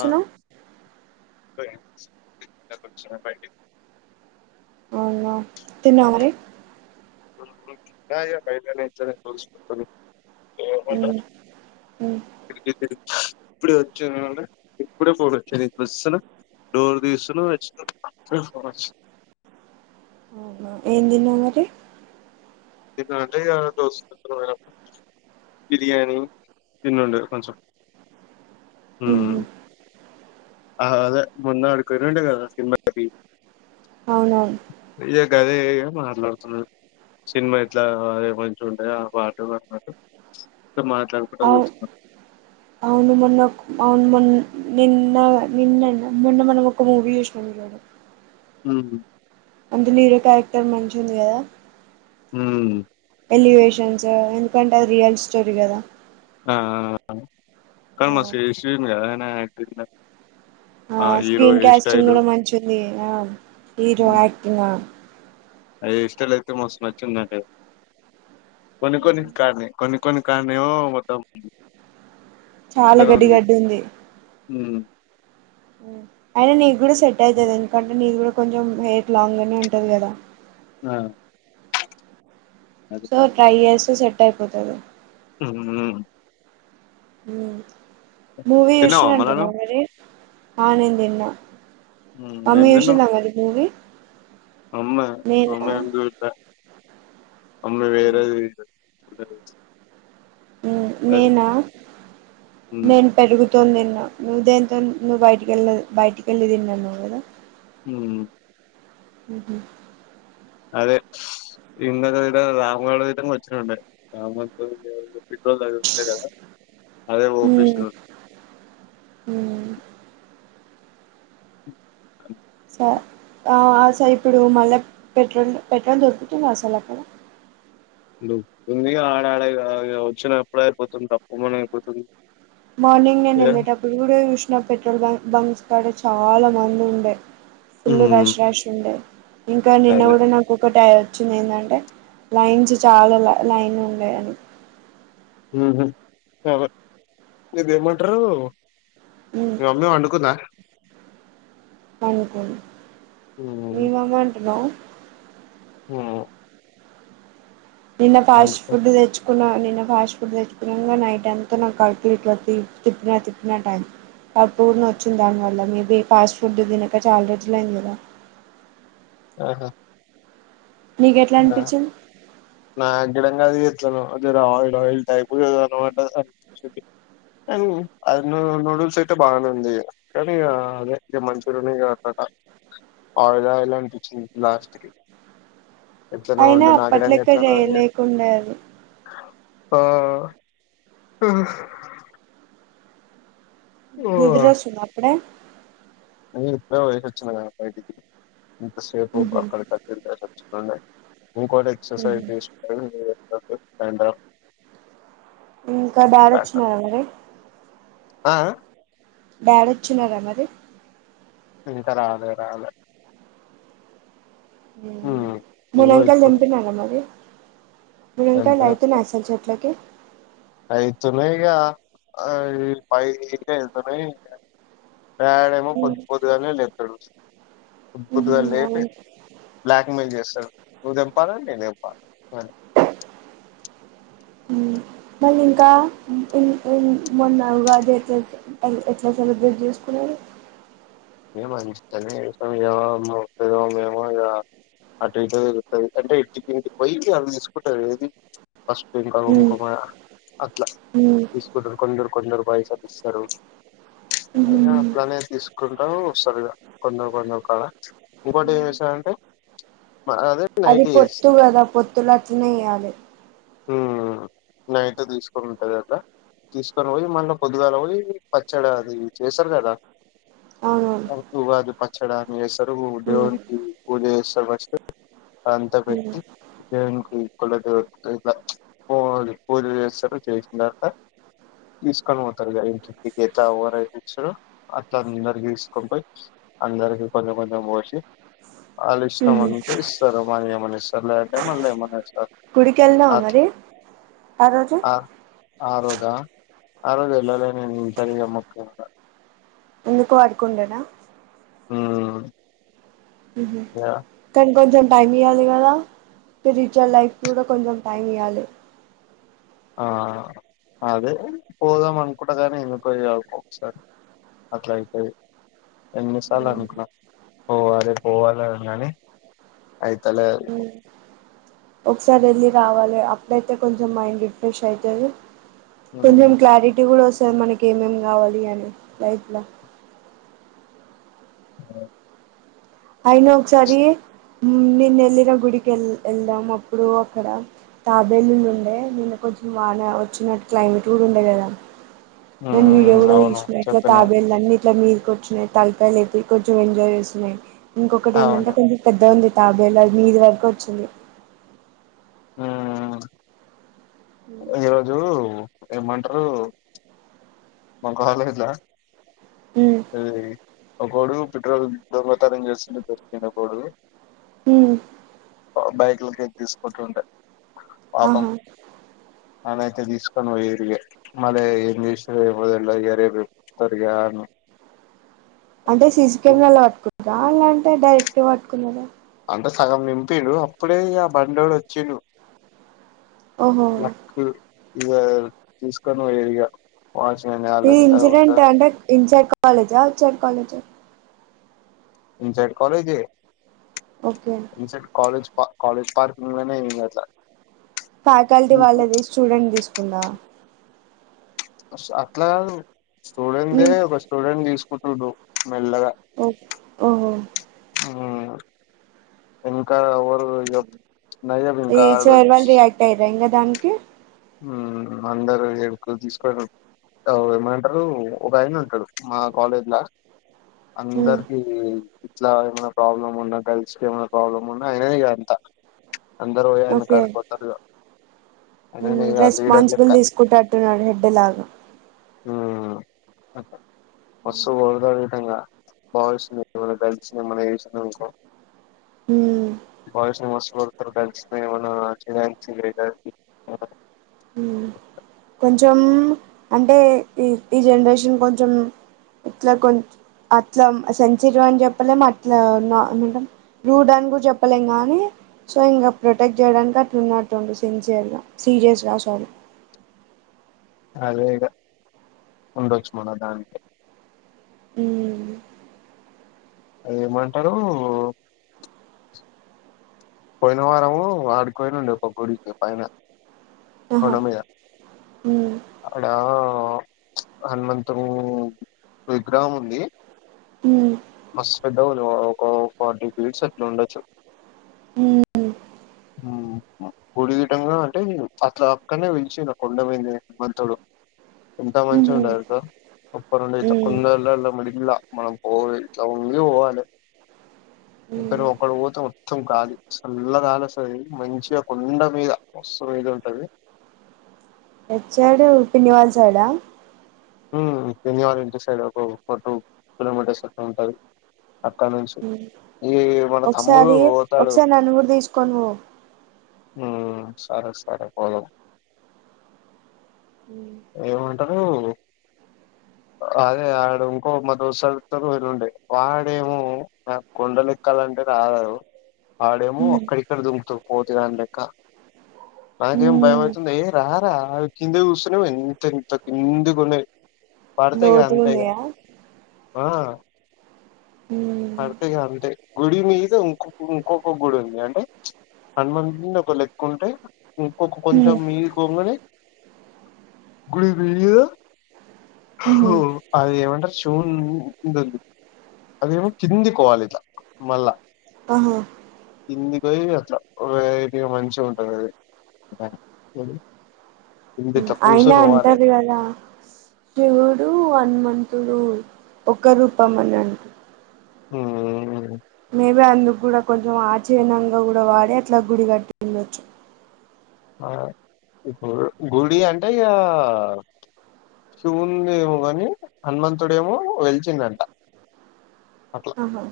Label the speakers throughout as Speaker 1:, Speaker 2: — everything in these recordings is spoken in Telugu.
Speaker 1: ఆ [unintelligible]
Speaker 2: అవునా తిన్నావమరి
Speaker 1: యయా [unintelligible]
Speaker 2: మ్మ్ మ్మ్
Speaker 1: ఇప్పుడు వచ్చింద ఇప్పుడే పోడొచ్చ ని బసులో డోర్ తెస్తున నవ్ వచ్చావ్
Speaker 2: అవునా ఏం దిన్నర్
Speaker 1: తిన్న అంటే ఇగ ధోస్ శుక్రవారం బిర్యాణి తినండి కొంచం
Speaker 2: హ్మ్
Speaker 1: ఆ అదే మొన్న అడికిపోయినుండే కదా సినిమాకి
Speaker 2: అవునవును
Speaker 1: ఇగ గదే మాట్లాడుతున్నాం సినిమా ఇట్లా అ మంచిగా ఉంటయో ఆ పాటలు అన్నారు
Speaker 2: అవు అవును మనకు అవును మన్ నిన్న నిన్నన మొన్న మనం ఒక మూవీ చూసాం చూడు
Speaker 1: హు హ్
Speaker 2: అందులో హీరో క్యారెక్టర్ మంచిగుంది కదా
Speaker 1: హుమ్
Speaker 2: ఎలివేషన్సు ఎందుకంటే అది రియల్ స్టోరీ కదా
Speaker 1: ఆ కాని
Speaker 2: ఆ
Speaker 1: మస్తు చేశిండు కద ఆయన యాక్టింగ్
Speaker 2: ఆ
Speaker 1: హీరో హెయిర్
Speaker 2: స్క్రీన్కాస్టింగ్
Speaker 1: స్టైల్
Speaker 2: కూడా మంచిగుంది ఆ హీరో యాక్టింగ్
Speaker 1: అ హెయిర్స్టయిల్ అయితే మస్తు నచ్చింది నాకైతే కొన్ని కొన్ని కాడ్నే కొన్ని కొన్ని కన్నేమో మొత్తం
Speaker 2: చాలా గడ్డి గడ్డి ఉంది
Speaker 1: హు మ్
Speaker 2: అయినా నీకు కూడా సెట్ అయితది ఎందుకంటే నీది కూడా కొంచెం హెయిర్ లాంగ్ గానే ఉంటది కదా
Speaker 1: ఆ అదే
Speaker 2: సో ట్రై చేస్తె సెట్ అయిపోతది
Speaker 1: హ్మ్
Speaker 2: హుమ్ మూవీ
Speaker 1: తిన్నావా మల్ల
Speaker 2: చూసిరంటన
Speaker 1: నువ్
Speaker 2: ఆమెది ఆ నిన్ తిన్న అమ్మ
Speaker 1: ఏం తిన్నావ్
Speaker 2: చూసిందా మరి మూవీ
Speaker 1: అమ్మ
Speaker 2: నేనా
Speaker 1: అమె
Speaker 2: హ్మ్.
Speaker 1: ఎదు [inaudible] త అమ్మ వేరది [unintelligible]
Speaker 2: హు నేనా
Speaker 1: ఉమ్
Speaker 2: నేను పెరుగు తోన్ తిన్న నువు దేంతోన్ నువ్ బయటికెళ్ళి బయటికేల్లి తిన్ననవు కదా
Speaker 1: హ్మ్
Speaker 2: మ్ హు
Speaker 1: అదే ఇందక గిడ రామ గాడు గిటం వచ్చినుండే రామ్ గన్ తోన్ పెట్రోల్ [unintelligible] అదే పోపిచ్చిన
Speaker 2: హు మ్
Speaker 1: అమ్
Speaker 2: స ఆ అసల్ ఇప్పుడు మళ్ళ పెట్రోల్ పెట్రోల్ దొరుకుతుంద అసలు అక్కడ
Speaker 1: దొరుకుతుంది ఆడడ ఇగ ఇగ వచ్చినప్పుడే అయిపోతుంది టప్పుమని అయిపోతుంది
Speaker 2: మార్నింగ్ నేను
Speaker 1: ఏ?
Speaker 2: వెళ్ళేటప్పుడు కూడా చూసిన పెట్రోల్ బంక్ బంక్స్ కాడ చాలా మంది ఉండే ఫుల్లు
Speaker 1: ఉమ్
Speaker 2: రాష్ రాష్ ఉండే ఇంకా నిన్న
Speaker 1: అదే
Speaker 2: కూడా నాకొకటి ఆ చింది ఏందంటే లైన్స్ చాలా లై లైన్ ఉండయని
Speaker 1: హ్మ్ సరే ఇదేమంటరు మీ మమ్మీ పండుకుందా
Speaker 2: పండుకుంది మీ మమ్మీ అంటున్నవ్
Speaker 1: హు అ
Speaker 2: నిన్న ఫాస్ట్ ఫుడ్ తెచ్చుకో కున్న నిన్న ఫాస్ట్ ఫుడ్ తెచ్చుకున్నా గ నైటంత నాకు కడుపుల ఇట్లా తిప్ తిప్పిన తిప్పినటైంది కడుపు కూడ నొచ్చింది దానివల్ల మీబీ ఫాస్ట్ ఫుడ్ తినక చాలా రోజుల అయింది కదా
Speaker 1: ఆహా
Speaker 2: నీకు ఎట్లా
Speaker 1: అ
Speaker 2: అనిపించింది
Speaker 1: నా గిడం గాది అది జర్ర జర్ర ఆయిల్ ఆయిల్ టైపుగ కనబడ్డది కానీ అది ను నూడిల్స్ అయితే బాగనే ఉంది కానీ అదే ద మంచూరియనే ఆట్టట
Speaker 2: బ్లాంక్
Speaker 1: ఆయిలాయిల్ అనిపించింది లాస్టుకి ఎట్లనో
Speaker 2: అయినా
Speaker 1: ఉండే నాకడానికి
Speaker 2: అప్పట్లెక్క
Speaker 1: ఎట్లనో
Speaker 2: చేయలేకుండే అది
Speaker 1: ఆ
Speaker 2: నిద్రోచ్చుదా అప్పుడే
Speaker 1: అయిన ఇప్పుడే పోయేసోచ్చిన కదా బయిటికి ఇంతసేపు
Speaker 2: ఉహు
Speaker 1: అక్కడి ఇక్కడ తిరిగేసోచ్చి ఉండే ఇంకోటి
Speaker 2: ఉహు
Speaker 1: ఎక్ససైజ్ చేసుకొని [inaudible]
Speaker 2: ఇంకా డాడి వచ్చినార మరి
Speaker 1: ఆఆ
Speaker 2: డాడొచ్చినర మరి
Speaker 1: ఇంకా రాలే రాలే
Speaker 2: హుమ్
Speaker 1: హ్మ్ ఇగో
Speaker 2: మూలంకాయలు
Speaker 1: ఇప్పుడు
Speaker 2: తింపినవ మరి మునంకాయలు అయితున్నాయా అసలు చెట్లకి
Speaker 1: ఇయితుననై ఇగ [unintelligible] మా డాడీ ఏమో పొద్దు పొద్దు గాలనే లేప్తడు ద్దు
Speaker 2: ఉహు
Speaker 1: పొద్దుగాల లేపి
Speaker 2: అవును
Speaker 1: బ్లాక్ మెయిల్ చేస్తాడు నువ్వు తెంపాల నేను తెం సరే
Speaker 2: ఉమ్ మళ్ళీ ఇంకా ఉ ఎన్ ఎన్ మొన్న ఉగాది ఎట్లా ఎల్ ఎట్లా సెలబ్రేట్ చేసుకున్నారు
Speaker 1: మేము మంచిగానే చేసినం ఇగ మా పెద్దమమ్మి ఏమో ఇగ అటు ఇటు తిరుగుతది అంటే ఇంటింటికి పోయి అవి తీసుకుంటది ఏది పసు ఇంకా
Speaker 2: ఉమ్
Speaker 1: కుంకుమ అట్లా
Speaker 2: ఉమ్
Speaker 1: తీసుకుంటరు కొందరు కొందరు పైసలు ఇస్తరు
Speaker 2: ఉహు
Speaker 1: ఇగ అట్లనే తీసుకుం ఎప్పుడో వస్తరిగా కొందరు కొందరు కాడా ఇంకోటి ఏం చేస్తారాంటే
Speaker 2: అది పొత్తు కదా పొత్తుల అట్లనే చెయ్యాలే
Speaker 1: ఉమ్ నైట్ తీసుకొని ఉంటాదాట తీసుకొని పోయి మళ్ళ పొద్దుగాల పోయి పచ్చడ అది చేస్తరు కదా
Speaker 2: అవునవును
Speaker 1: ఆ ఉగాది పచ్చడాని చేస్తరు
Speaker 2: ఉమ్
Speaker 1: దేవునికి పూజ చేస్తరు ఫస్టు ఆడ అంత
Speaker 2: ఉమ్
Speaker 1: పెట్టి దేవునికి కులదే ఇట్ల పూల్ పూజ చేస్తరు చేసినతరువాత తీసుకొని పోతారిగ ఇంటింటికి ఇట్ల ఎవరైతే ఇచ్చుడో అట్లా అందరికి తీసుకొని పోయి అందరికి కొంచెం కొంచెం పోసి వాళ్ళ ఇష్టం
Speaker 2: ఉహు
Speaker 1: ఉంటే ఇస్తారు వాళ్లెమ్మనిస్తారు లేదంటే మళ్ళీ ఏమనిచ్చారు
Speaker 2: గుడికి ఎళ్దామా మరి ఆ రోజూ
Speaker 1: ఆ రోజా ఆరోజు వెళ్ళలే నేన్ ఇంట్లనే ఇగ మొక్కిండ
Speaker 2: ఎందుకు వర్క్ ఉండేన
Speaker 1: ఉమ్
Speaker 2: ఉహు
Speaker 1: ఇగ
Speaker 2: కానీ కొంచెం టైం ఇయ్యాలి కదా ఫిరిచల్ లైఫ్కి కూడా కొంచెం టైం ఇయ్యాలే
Speaker 1: ఆ అదే పోదాం అనుకుంటా కానీ ఎందుకో ఇగ ఒకొక్సారి అట్ల అయితయి ఎన్నిసార్లు అనుకున్నా పోవాలే పోవాలే అని గని అయితలే అది
Speaker 2: ఒకసారి ఎళ్ళి రావాలే అప్పుడైతే కొంచెం మైండ్ రిఫ్రెష్ అయితది
Speaker 1: ఉమ్
Speaker 2: కొంచెం క్లారిటీ కూడా వస్తది మనకి ఏమేం కావాలి అని లైఫ్ల
Speaker 1: ఆ
Speaker 2: అయిన ఒక్సారి నిన్న ఎళ్ళిన గుడికి ఎ ఎల్దం అప్పుడు అక్కడ తాబేలులుండే నిన్న కొంచెం వాన వచ్చినట్టు క్లైమేట్ కూడా ఉండే కదా నేను వీడియో
Speaker 1: ఉమ్
Speaker 2: కూడా
Speaker 1: అవును
Speaker 2: తీసినా ఇట్ల
Speaker 1: చెప్పినవ్
Speaker 2: తాబేలులన్నీ త్తం మీదకొచ్చినయి తలకాయలేపి కొంచెం ఎంజాయ్ చేస్తున్నాయి ఇంకొకటి ఎందంటే
Speaker 1: అవును
Speaker 2: కొంచెం పెద్దగుంది తాబేలు అది మీద వరకొచ్చింది
Speaker 1: ఆ ఈరోజు ఏమ్మంటరు మ కాలేజీల
Speaker 2: మ్మ్
Speaker 1: ఇదీ ఒకడు పెట్రోల్ దొంగతానం చేస్తుంటె దొరికిండోకడు
Speaker 2: హ్మ్
Speaker 1: బైక్లకేని తీసుకుంటుండే
Speaker 2: ఆహా
Speaker 1: వాళ్ళయితే తీసుకొనిపోయిరిగ మల్లెంచేసిరో ఓయమ్మ ఇయాలా రేపు చెప్తరు ఇగ
Speaker 2: అంటే సీసీ కెమెరాలో పట్టుకున్నార లేదంటే డైరెక్ట్ గ పట్టుకున్నారా
Speaker 1: అంటే సగం నింపిండ్రు అప్పుడే ఇగ ఆ బండిఓడు వచ్చిండు
Speaker 2: ఓహో
Speaker 1: లక్ ఇగా తీసుకొని పోయేరిగా
Speaker 2: ఈ ఇన్సిడెంట్ అంటే ఇన్సైడ్ కాలేజా ఆ అవుట్ సైడ్ కాలేజా
Speaker 1: ఇన్సైడ్ కాలజి ఏ
Speaker 2: ఓకే
Speaker 1: ఇన్సైడ్ కాలజ్ కాలేజ్ పార్క్ంగ్నేలనే ఉందియట్ల
Speaker 2: ఫ్యాకల్టీ వాళ్ళది స్టూడెంట్ తీసుకుందా
Speaker 1: అట్లాగాదు స్టూడెంట్ దే
Speaker 2: మ్మ్
Speaker 1: ఒక స్టూడెంట్ తీసుకుంటుండు మెల్లగా
Speaker 2: ఓ ఓహో
Speaker 1: మ్మ్ ఇంకా ఎవరు ఇగ నయం
Speaker 2: ఈ
Speaker 1: ఇంకా ఆడు
Speaker 2: స్టోర్ వాళ్ళ రియాక్ట్ అయిరా ఇంకా దానికి
Speaker 1: హ్మ్ అందరు ఎడుకో తీసుకోరూ అవు ఏమనింటారు ఒక ఆయన ఉంటాడు మా కాలేజ్ ల
Speaker 2: మ్మ్
Speaker 1: అందరకి ఇది ఇట్లా ఏమైనా ప్రాబ్లమ్ ఉన్నంకా గర్ల్స్ ఏమైన ప్రాబ్లమ్ ఉన్నా ఆయనే ఇగ అంత అందరు పోయి ఆయన
Speaker 2: ఓకే
Speaker 1: కట్ పోతారు ఆయననే ఇగ లీడర్
Speaker 2: రెస్పాన్సిబుల్
Speaker 1: లెక్క
Speaker 2: తీసుకుంటేటున్నాడు హెడ్ లాగా
Speaker 1: హ్మ్ మాస్తు [unintelligible] బద ఇంగ బాయ్స్ ని మన గర్ల్స్ ని ఎమ్మాన్నాచేసినావు అనుకో
Speaker 2: మ్మ్
Speaker 1: బాయ్స్ మస్తు కొడతరు గర్ల్స్ కి ఏమనరు [unintelligible]
Speaker 2: హ్మ్ కొ చం అంటే ఎ ఈ ఈ జనరేషన్ కొంచెం ఇట్లా కొం అట్లామ్ సెన్సిటివ్ అని చెప్పలేమ అట్లా నా ఏమంటాం రూడ్డని చెప్పలేం గానీ సో ఇంకా ప్రొటెక్ట్ చేయడానికి అట్లున్నట్టుంది సిన్సియర్గా సీరియస్గా సారీ
Speaker 1: అదే ఇగ ఉండొచ్చు మళ్ళ దానికే
Speaker 2: హ్మ్
Speaker 1: ఏమంటరూ పోయిన వారము ఆడికిపోయిలుండే ఒక గుడికి పైన కొండమీద
Speaker 2: హ్మ్
Speaker 1: ఆడా ప్చ్ హనుమతుని విగ్రహం ఉంది
Speaker 2: హ్మ్మ్
Speaker 1: మస్తు పెద్దగా వుంది మా ఒక్క ఫార్టీ కేజీస్ అట్లా ఉండచ్చు
Speaker 2: హ్మ్
Speaker 1: హ్మ్ మ గుడి విటంగా అంటే అట్లా పక్కనే పలిచిరు కొండమీదనే హమంతుడు ఎంత మంచిగ
Speaker 2: ఉహు
Speaker 1: ఉండే తెలుసా సుప్పర్ ఉండేది
Speaker 2: ఉమ్
Speaker 1: కొండలాలమునిగిల్లా మనం పోయి ఇట్లా వొంగి పోవాలె
Speaker 2: ఉమ్
Speaker 1: ఇద్దలో ఒకడు పోత మొత్తం గాలి చల్ల గాలి ఒస్తది మంచిగా కొండ మీద మస్తు వేగా ఉంటది
Speaker 2: ఎట్ సైడు పులివెందుల సైడా
Speaker 1: హ్మ్ పిన్ని వాళ్ళ ఇంటి సైడ్ ఒక ఫోర్ టూ కిలోమీటర్స్ అట్లా ఉంటది అక్కడ నుంచి
Speaker 2: హ్మ్
Speaker 1: ఈ మన తమ్ముడు
Speaker 2: ఒకసారి
Speaker 1: పోతాడు
Speaker 2: ఒకసారి నన్నుకూడా తీసుకోని పో
Speaker 1: హ్మ్ సరే సరే పోదాం ఏమంటరు అదే వాడు ఇంకో మా దోస్తాలతో వెళ్లుండే వాడేమో మ కొండలేక్క కల అంటే రాలేదు వాడేమో
Speaker 2: ఉమ్
Speaker 1: అక్కడిక్కడ దుర్ముతుర్రు పోతి దాని లెక్క నాకేం
Speaker 2: ఉమ్
Speaker 1: భయమవుతుంది ఏ రా రా కింద చూస్తునవ్వు ఎంత ఎంత కిందికి కున్నాయి. పడతే ఇగ
Speaker 2: లోతుగా
Speaker 1: అంతె ఇగ
Speaker 2: ఉన్నాయా
Speaker 1: ఆ
Speaker 2: ఉమ్
Speaker 1: పడితే ఇగ అంతే గుడి మీద ఇంకొ ఇంకొక గుడి ఉంది అంటే ఇచ్ హనుమంతని ఒక లెక్క ఉంటే ఇంకొక
Speaker 2: ఉమ్
Speaker 1: కొంచెం మీరు పోంగనే గుడికి వెయ్యొ
Speaker 2: ఉహు
Speaker 1: అది ఏమంటారు శివున్ని దగ్ అదేమో కిందికోవాలి ఇట్లా మళ్ళా
Speaker 2: ఆహా
Speaker 1: కిందికోయి అట్లా వెరైటీగ మంచి ఉంటంది అది [unintelligible] కింద ఇట్లా
Speaker 2: అయినా
Speaker 1: కూర్చొని పోవాలే
Speaker 2: అంటారు కదా శివుడు, హనుమంతుడు ఒక రూపంమని అన్
Speaker 1: ఊ
Speaker 2: మేబి అందుకు కూడా కొంచెం ఆచరణంగా కూడా వాడి అట్లా గుడి కట్టినారు.
Speaker 1: ఆ ఇప్పుడు గుడి అంటే ఇగా శివుంది ఏమో గాని హనుమంతుడుమో వెలిచిందంట.
Speaker 2: ఆహా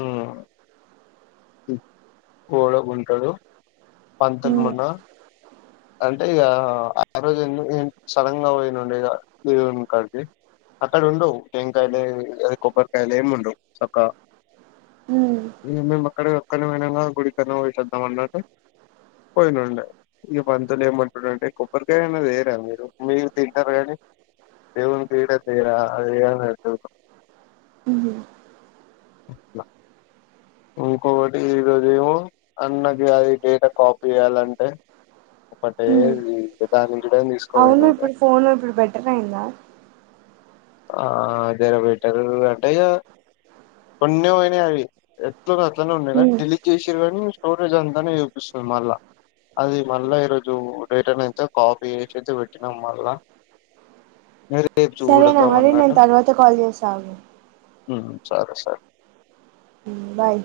Speaker 1: ఉ గోడ గుంటలు పంతుల్
Speaker 2: ఉమ్
Speaker 1: మున్న అంటే ఇగా ఆరోజు ఎ సడన్ గా వోయినుండే ఇగా దేవుని కాడికి అక్కడ ఉండవు టెంకాయలు కొబ్బరికాయలు ఏమి ఉండవు సక్కా
Speaker 2: ఉమ్
Speaker 1: మేమ్ మేమ్ అక్కడ ఒక్కనే ఉన్నానుగా గుడికన్న పోయేసద్దాం అన్నట్ పోయినండి ఈ పంతులు ఏమంటుడంటే కొబ్బరికాయ అన్నా దేరా మీరు మీరు తింటారు కానీ దేవునుకి [unintelligible]
Speaker 2: ఉహు
Speaker 1: అట్లా ఇంకొకటి ఈరోజేమో అన్నకి అది డేటా కాపీ ఇయాలంటే ఒకటే
Speaker 2: ఉమ్
Speaker 1: విధానించడే
Speaker 2: అవును
Speaker 1: తీసుకోలేందంటే
Speaker 2: ఇప్పుడు ఫోన్ ఇప్పుడు బెటర్ అయిందా
Speaker 1: ఆ అదే వీటల్ అంటే తొన్నమనివి ఎట్ల ఉన్నాయ్ అట్లనే ఉన్నాయి కానీ డిలీట్ చేసిరు అని స్టోరేజ్ అంతానే చూపిస్తుంది మల్ల అది మళ్ళా ఈరోజు డేటర్న్ అయితే కాపీ చేసి పెట్టినాము మళ్ళా. మీర్ రేప్ చూడ
Speaker 2: సారి నేను తర్వాత కాల్ చేస్త ఆగు
Speaker 1: ఉ సరే సరే
Speaker 2: బాయ్